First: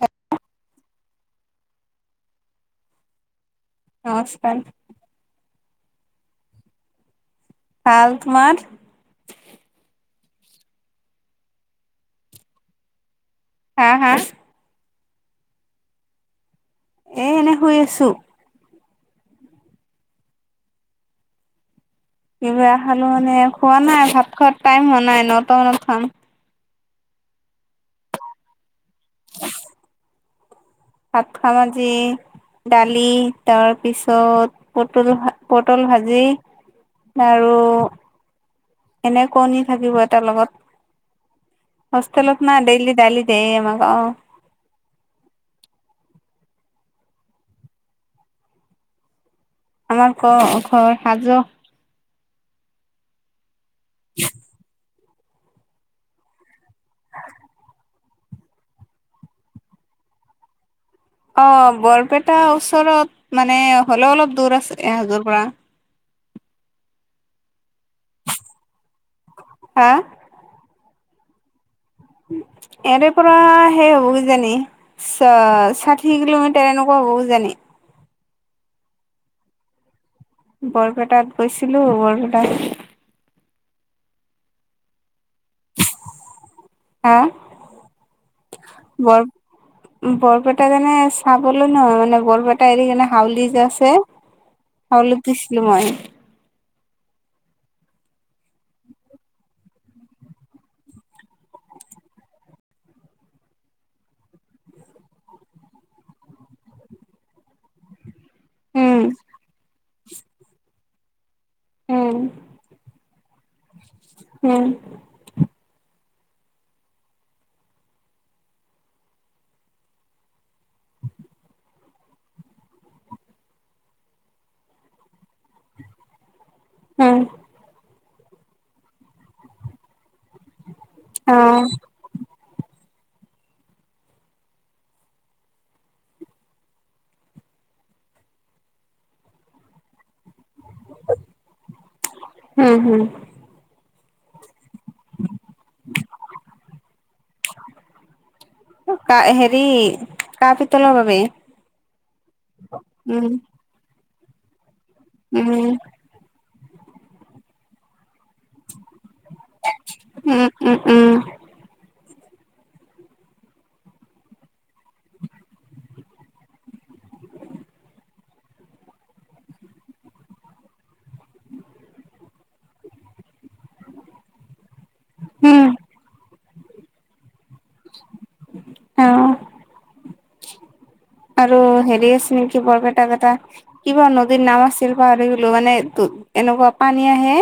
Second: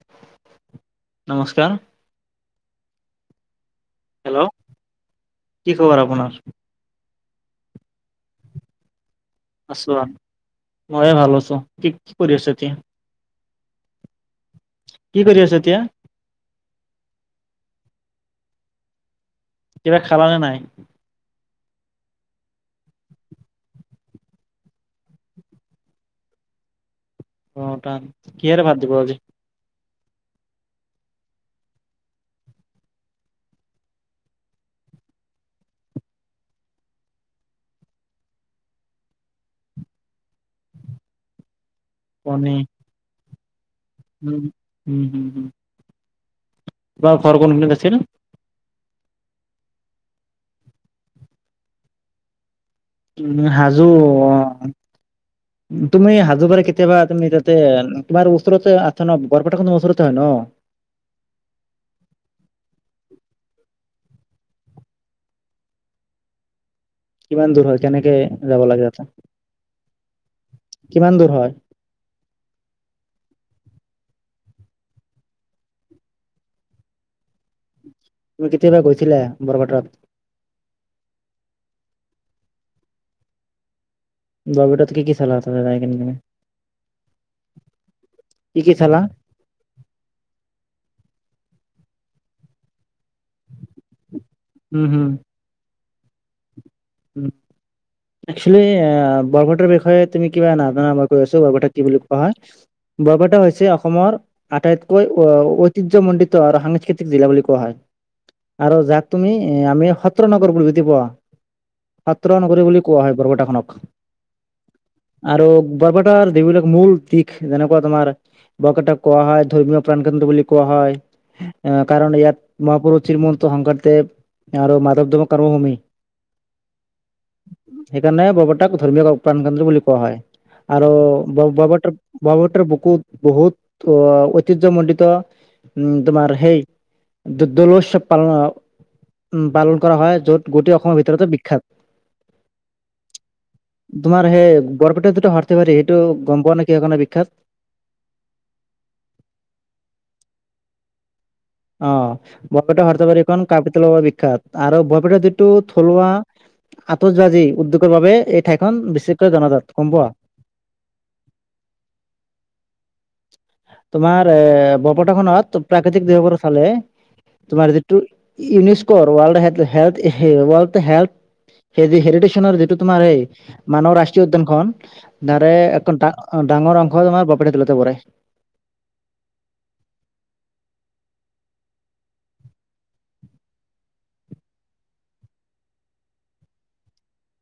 অ' নমস্কাৰ। হেল্ল' নমস্কাৰ। কি খবৰ আপোনাৰ? ভাল, তোমাৰ? আছো আৰু, ময়ো ভাল আছো। কি কি কৰি আছ এতিয়া? হা হা। কি কৰি আছ এতিয়া। এ এনে শুই আছো। কিবা খাল নে নাই। কিবা খালো মানে খোৱা নাই ভাত খোৱাত টাইম হোৱা নাই নটা মানত খাম। অ'তা কিহ দি ভাত দিব আজি। ভাত খাম আজি। দালি তাৰ পিছত পটল পটল ভাজি। আৰু এনে কণী থাকিব এটাৰ লগত হোষ্টেলত কণী না ডেইলি দালি [unintelligible] উম, উম, হম, হম। তাৰ ঘৰখন কোনখিনিত আছিল। আমাৰ ঘৰ ঘৰ হাজো। উম, হাজো অ'। [inaudible] তুমি হাজো পাৰে কেতিয়াবা তুমি তাতে তোমাৰ ওচৰতে আছা ন বৰপেটাৰ খনৰ ওচৰতে হয় ন। উ। অ' বৰপেটাৰ ওচৰত মানে হ'লেও অলপ দূৰ আছে হাজোৰ পৰা। কিমান দূৰ হয় কেনেকে যাব লাগে তাতে হা কিমান দূৰ হয়? ইায়াৰে পৰা সেই হুই জানে চ ষাঠি কিলোমিটাৰ এনেকুৱা। জানে। তুমি কেতিয়াবা গৈছিলা বৰপেটাত? বৰপেটাত গৈছিলো বৰপেটাত বৰপেটাত কি কি চালা তোমালোকে কি আহা কি চালা বৰ বৰপেটা যোনে চাবলৈ নোৱাৰে মানে বৰপেটা এৰি কাৰনে হাউলী যে আছে উম হাউলিত দিছিলো মই উম, একচ'লি বৰপেটাৰ বিষয়ে তুমি কিবা নাজানা মই কৈ আছো বৰপেটাত কি বুলি কোৱা হয়। বৰপেটা হৈছে। অসমৰ আটাইতকৈ ঐতিহ্যমণ্ডিত আৰু সাংস্কৃতিক জিলা বুলি কোৱা হয়। [inaudible] আৰু উম যাক তুমি এ আমি সত্ৰ নগৰ বুলি বুজি পাও। উম সত্ৰ নগৰী বুলি কোৱা হয়। বৰপেটাখনক উম আৰু বৰপেটা [inaudible] দেবিলাক মূল দিশ যেনেকুৱা তোমাৰ বকাতা কোৱা হয়, ধৰ্মীয় প্ৰাণ কেন্দ্ৰ বুলি কোৱা হয়। আহ কাৰণ ইয়াত মহাপুৰুষ শ্ৰীমন্ত শঙ্কৰদেৱ আৰু মাধৱ দেৱৰ কৰ্মভূমি। উম। সেইকাৰণে বৰপেটাক ধৰ্মীয়ায় প্ৰাণ কেন্দ্ৰ বুলি কোৱা হয়। আৰু অ ব বৰ ব বটৰ বুকুত বহুত অ' ঐতিহ্যমণ্ডিত, উ তোমাৰ সেই দল উৎসৱ পালন, উ পালন কৰা হয় য'ত গোটেই অসমৰ ভ বিখ্যাত উম হম তোমাৰ সেই বৰপেটাত যিটো হাৰথে পাৰি সেইটো গম পোৱা নে কিহৰ কাৰণে বিখ্যাত? কা হেৰি, ল বাবে বাবে [unintelligible] অ' বৰপেটাৰ উম হাথ্ৰেৰবাৰীখন কাহঁ পিতলৰে বিখ্যাত আৰু উম যটো থলুৱা আতচবাজি উদ্যোগৰ বাবে এই ঠাইখন বিশেষ চ'ব জনাজাত গম পোৱা। উম উম উম তোমাৰ এ বৰপেটা খনত প্ৰাকৃতিক দিশৰ পৰা চালে তোমাৰ যিটো ইউনিস্কৰ ৱাৰ্ল্ড [unintelligible] হে হেৰিটেচনৰ যিটো তোমাৰ এই মানৱ ৰাষ্ট্ৰীয় উদ্যানখন নাৰে উম এক ডাঙৰ অংশ তোমাৰ বপেটা দেলতে পৰে। অ'। আৰু হেৰি আছে নেকি বৰপেটা কটা কিবা নদীৰ নাম আছিল পাহাৰী গিলো মানে এনেকুৱা পানী আহে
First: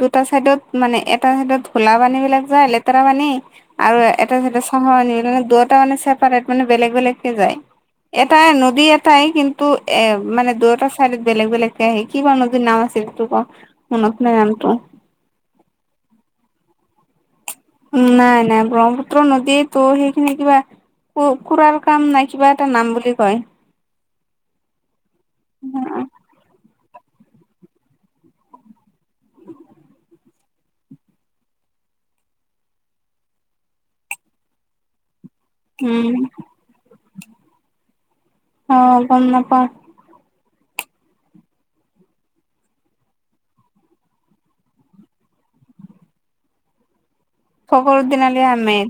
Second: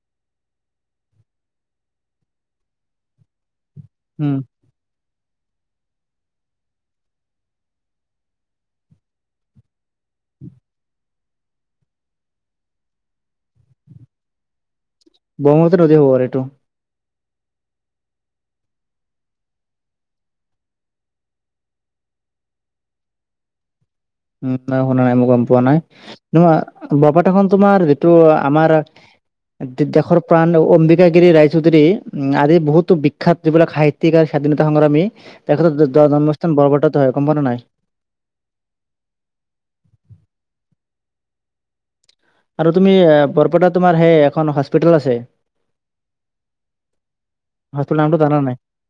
দুটা চাইডত মানে এটা চাইডত ভোলা পানী বিলাক যায় লেতেৰা পানী আৰু এটা উম চাইদে চাফা পানী [unintelligible] দুটা মানে চছেপাৰেট মানে বেলেগ বেলেগকে যায়। এটাই নদী এটাই কিন্তু, এ মানে দুয় এটা চাইডত বেলেগ বেলেগকে আহে কিবা নদীৰ নাম আছিল। টো'ক অ' মনত নাই নামটো। ব্ৰহ্মপুত্ৰ নদ হ'ব আৰু এইটো। নাই নাই ব্ৰহ্মপুত্ৰ নদীয়ে তো সেইখিনি কিবা খুৰাৰ কাম নাই কিবা এটা নাম বুলি কয়। উ শুনা নাই ম গম পোৱা নাই, তো বৰপেটা খন তোমাৰ যটো আমাৰ দেশৰ প্ৰাণ অম্বিকা গিৰি ৰাইচৌধুৰী উম আদি বহুতো বিখ্যাত যিবিলাক সাহিত্যিক আ স্বাধীনতা সংগ্ৰামী, তেখতে উম জন্মস্থান বৰৱৰ্তত হয়। কম্পন নাই? অ' গম নাপাওঁ আৰু তুমি বৰপেটাত তোমাৰ সেই এখন হস্পিতেল আছে। হস্পিতাল নমটো ফকৰুদ্দিন আলি জানা নাই? আহমেদ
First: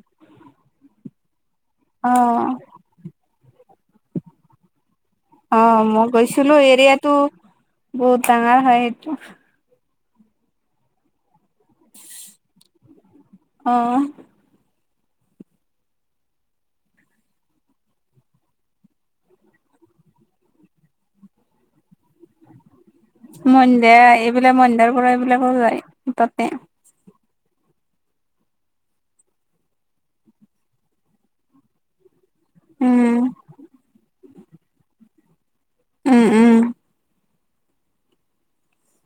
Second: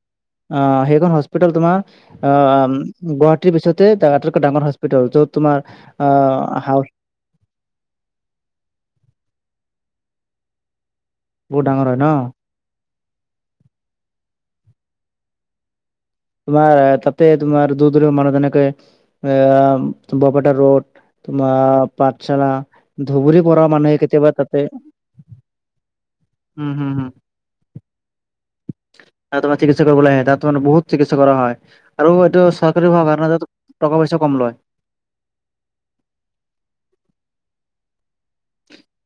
অ' সেইখন হস্পিতেল তোমাৰ অ' গুৱাহাটীৰ পিছতে আটাইতকৈ ডাঙৰ হ অ, মই গৈছিলো এৰিয়াতটো বহুত ডাঙৰ হয় সেইটো। বহুত ডাঙৰ হয় ন'। আহ। তোমাৰ তাতে তোমাৰ দূৰ-দূৰ মানুহ যেনেকে আহ বৰপেটাটা ৰোড তোমাৰ পাঠশালা, ধুবুৰী পৰা মানুহে মন্দিয়া কেতিয়াবা এইবিলাক তাতে মন্দিয়াৰ পৰা এইবিলাকো যায় তাতে উম হম হম। তোমাৰ চিকিৎসা কৰিবলৈ আহে, তাত তমাৰ বহুত চিকিৎসা কৰা হয়। আৰু চৰকাৰী ভাৱ উম ন' য টকা পইচা কম লয়। উম উম।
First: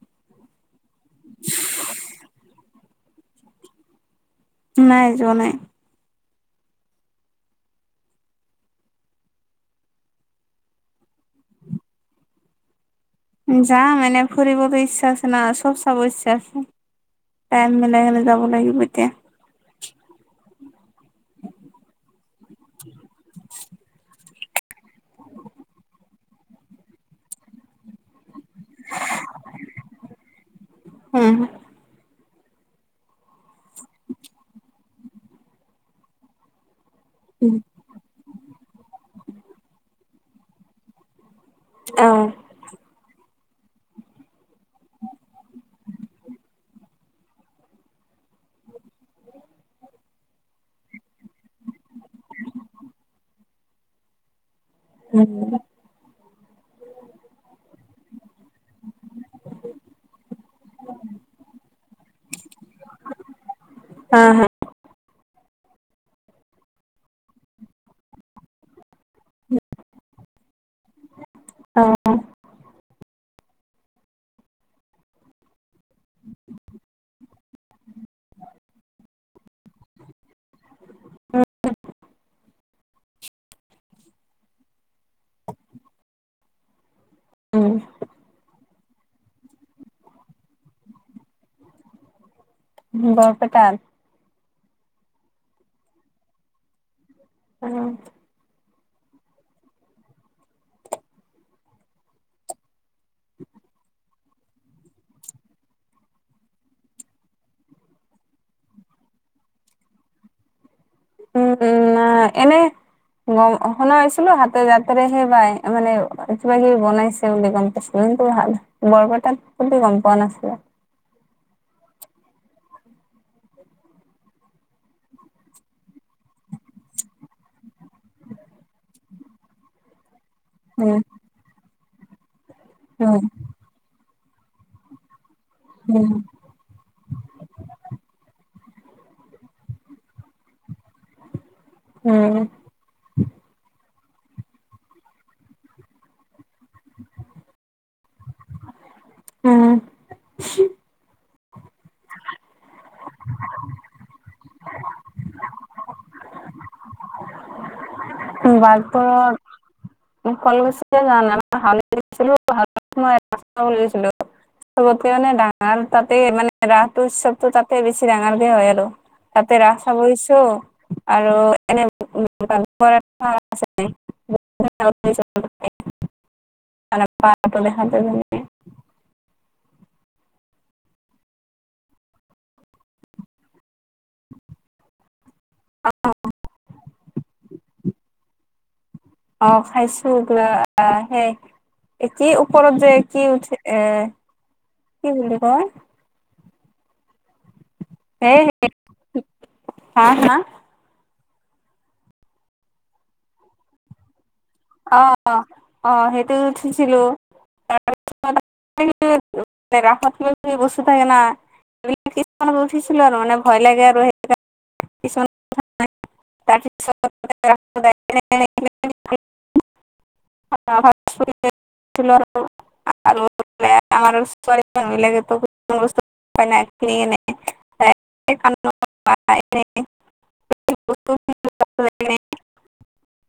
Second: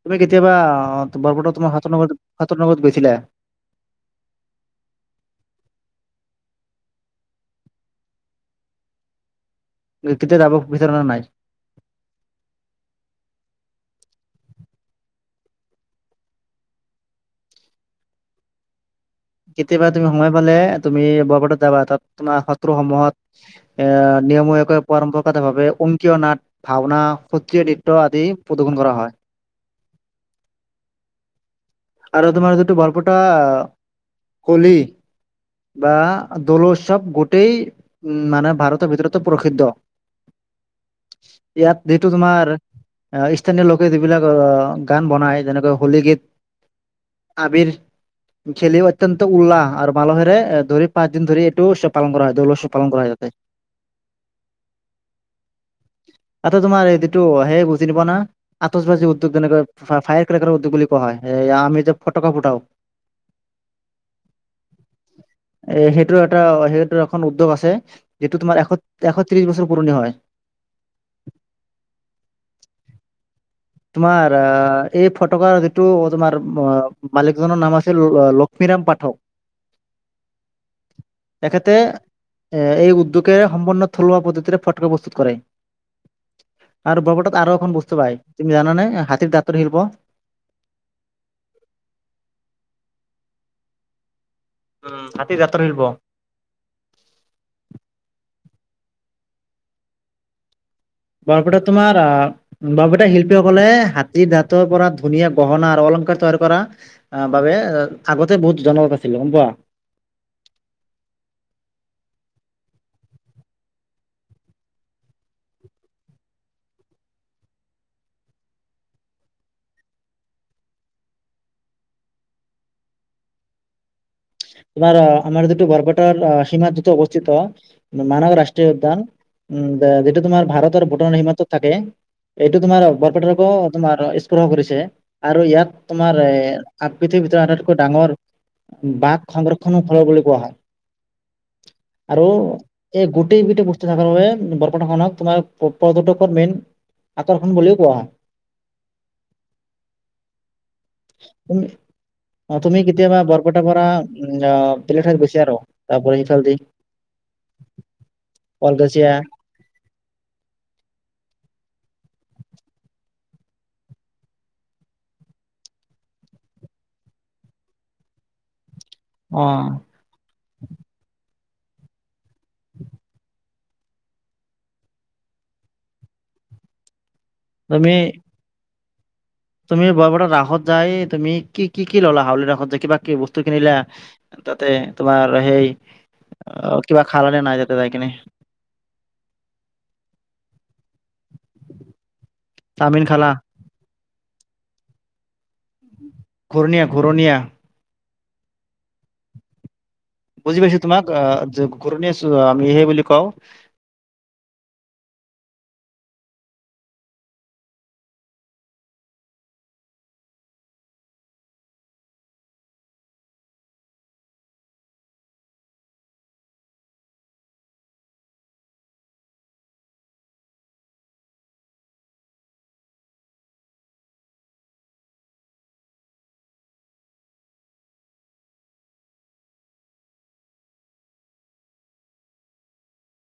তুমি কেতিয়াবা বৰপটা তোমাৰ সতোৰনগৰ সতোৰনগৰত গৈছিলা। নাই যোৱা নাই। কেতিয়া যাব বিচৰা নাই? যাম এনে ফৰিবটো ইচ্ছা আছে না'' চব চাব ইচ্ছা আছে। টাইম মিলাই কেনে যাব লাগিব এতিয়া। কেতিয়াবা তুমি সোময় পালে তুমি বৰপেটাত যাবা, তাত তোমাৰ শত্ৰুসমূহত এ নিয়মীয়াকৈ পৰম্পৰাগতভাৱে অংকীয় নাট ভাওনা সত্ৰীয়া নৃত্য আদি প্ৰদৰ্শন কৰা হয়। উম আৰু তোমাৰ যটো বৰপটা কলি বা দোলচ চব গোটেই উ মানে ভাৰতৰ ভিতৰতো প্ৰসিদ্ধ ইয়াত যিটো অ তোমাৰ স্থানীয় লোকে যিবিলাক গান বনায় যেনেকৈ হোলী গীত আবিৰ খেলিও অত্যন্ত উল্লাহ আৰু ভালদৰে ধৰি পাঁচ দিন ধৰি এইটো পালন কৰা হয়, দৌল উৎসৱ পালন কৰা হয় তাত। [unintelligible] [inaudible] উম আটা তোমাৰ এইটোটো সেইতো [unintelligible] আতচবাজি উদ্যোগ যেনেকৈ ফায়াৰৰ্ক্ৰেকৰ উদ্যোগ বুলি কোৱা হয় এ, আমি যে ফটকা ফুঠও হা হা এ, সেইটো এটা সেইটো এখন উদ্যোগ আছে, যিটো তোমাৰ এশ এশত্ৰিশ বছৰ পুৰণি হয়। অ তোমাৰ এই ফটকাৰ যিটো তোমাৰ মালিকজনৰ নাম আছিল লক্ষ্মী। বিৰাম পাঠক [inaudible] তেখেতে এই উদ্যোগে সম্পন্ন থলুৱা পদ্ধতিৰে ফটকা প্ৰস্তুত কৰে। [inaudible] আৰু বৰপেতাট আৰু এখন উম বস্তু পাই জানেনে হাতীৰ দাঁতৰ শিল্প বৰপেটাত উম, হাতীৰ দাঁতৰ শিল্প উম বৰপেটাত তোমাৰ বৰপেটাৰ শিল্পীসকলে হাত দাঁতৰ পৰা ধুনীয়া গহনা আৰু অলংকাৰ তৈয়াৰ কৰা অ বাবে আগতে বহুত জনাজাত আছিল। [unintelligible] উম-উম এনে গম শুনা পাইছিলো হাতে জাতেৰেহে পাই মানে কিবা কিবি বনাইছে বুলি গম পাইছিলো। টো ভাল বৰপেটাত সো গম পোৱা নাছিলে। তোমাৰ আমাৰ যটো বৰপেটাৰ সীমা দুতো অৱস্থিত মানৱ ৰাষ্ট্ৰীয় উদ্যান উম, দে এইটো তোমাৰ ভাৰত আৰু উম ভূটানৰ সীমান্তত থাকে। এইটো তোমাৰ উম বৰপেটাৰকো তোমাৰ স্পৰ্শ কৰিছে। আৰু ইয়াত তোমাৰ এ আপ পৃথিবীৰ ভিতৰত আটাইতকৈ ডাঙৰ বাট সংৰক্ষণৰ ঠল বুলি কোৱা হয়, আৰু উম এই গোটেই গোটেই বস্তু সকলৰ বাবে বৰপেটাখনক তোমাৰ পৰ্যটকৰ মেইন আকৰ্ষণ বুলিও কোৱা উম তুমি অ' তুমি কেতিয়াবা বৰপেটাৰ পৰা উম আহ বেলেগ ঠাইত গৈছে আৰু তাৰপৰা সিফালে দি বালপ [unintelligible] ফল গুছ যো ৰা্ত লৈছিলো [unintelligible] চবতকে মানে ডাঙৰ তাতে মানে ৰাসটো উৎসৱতটো তাতে বেছি ডাঙৰকে হয় আৰু। অ তাতে ৰাস ছাব গৈছো আৰু-া এনে আ [unintelligible] দেখা তুমি [unintelligible] তুমি বৰপেটা ৰাসত যাই তুম কি কি ললা হাউলি ৰাসত যাই কিবা কি বস্তু কিনিলা তাতে তোমাৰ অ'সেই অ কিবা খাল নে নাই যাতে যাই কিনে? অ খাইছো কা আহ সেই [unintelligible] এ কি ওপৰত যে চাওমিন কি খালা উঠে এ কি বুলি কয় ঘুৰণীয়া ঘুৰণীয়া হে হ হা হা [unintelligible] গৰুণ আমি সেই বুলি কওঁ অ', অ', সেইটো উঠিছিলো ৰাত বস্তি থাকে ন' [unintelligible] ব কিছুমান উঠিছিলো আৰু মানে ভয় লাগে আৰু সেইণে কিছুমানথা [unintelligible] ত [unintelligible] আৰু [unintelligible] আৰু আাৰ মানুহ বিিলাকে বস্তু হয়খিনি কেনে [unintelligible] [unintelligible] [unintelligible]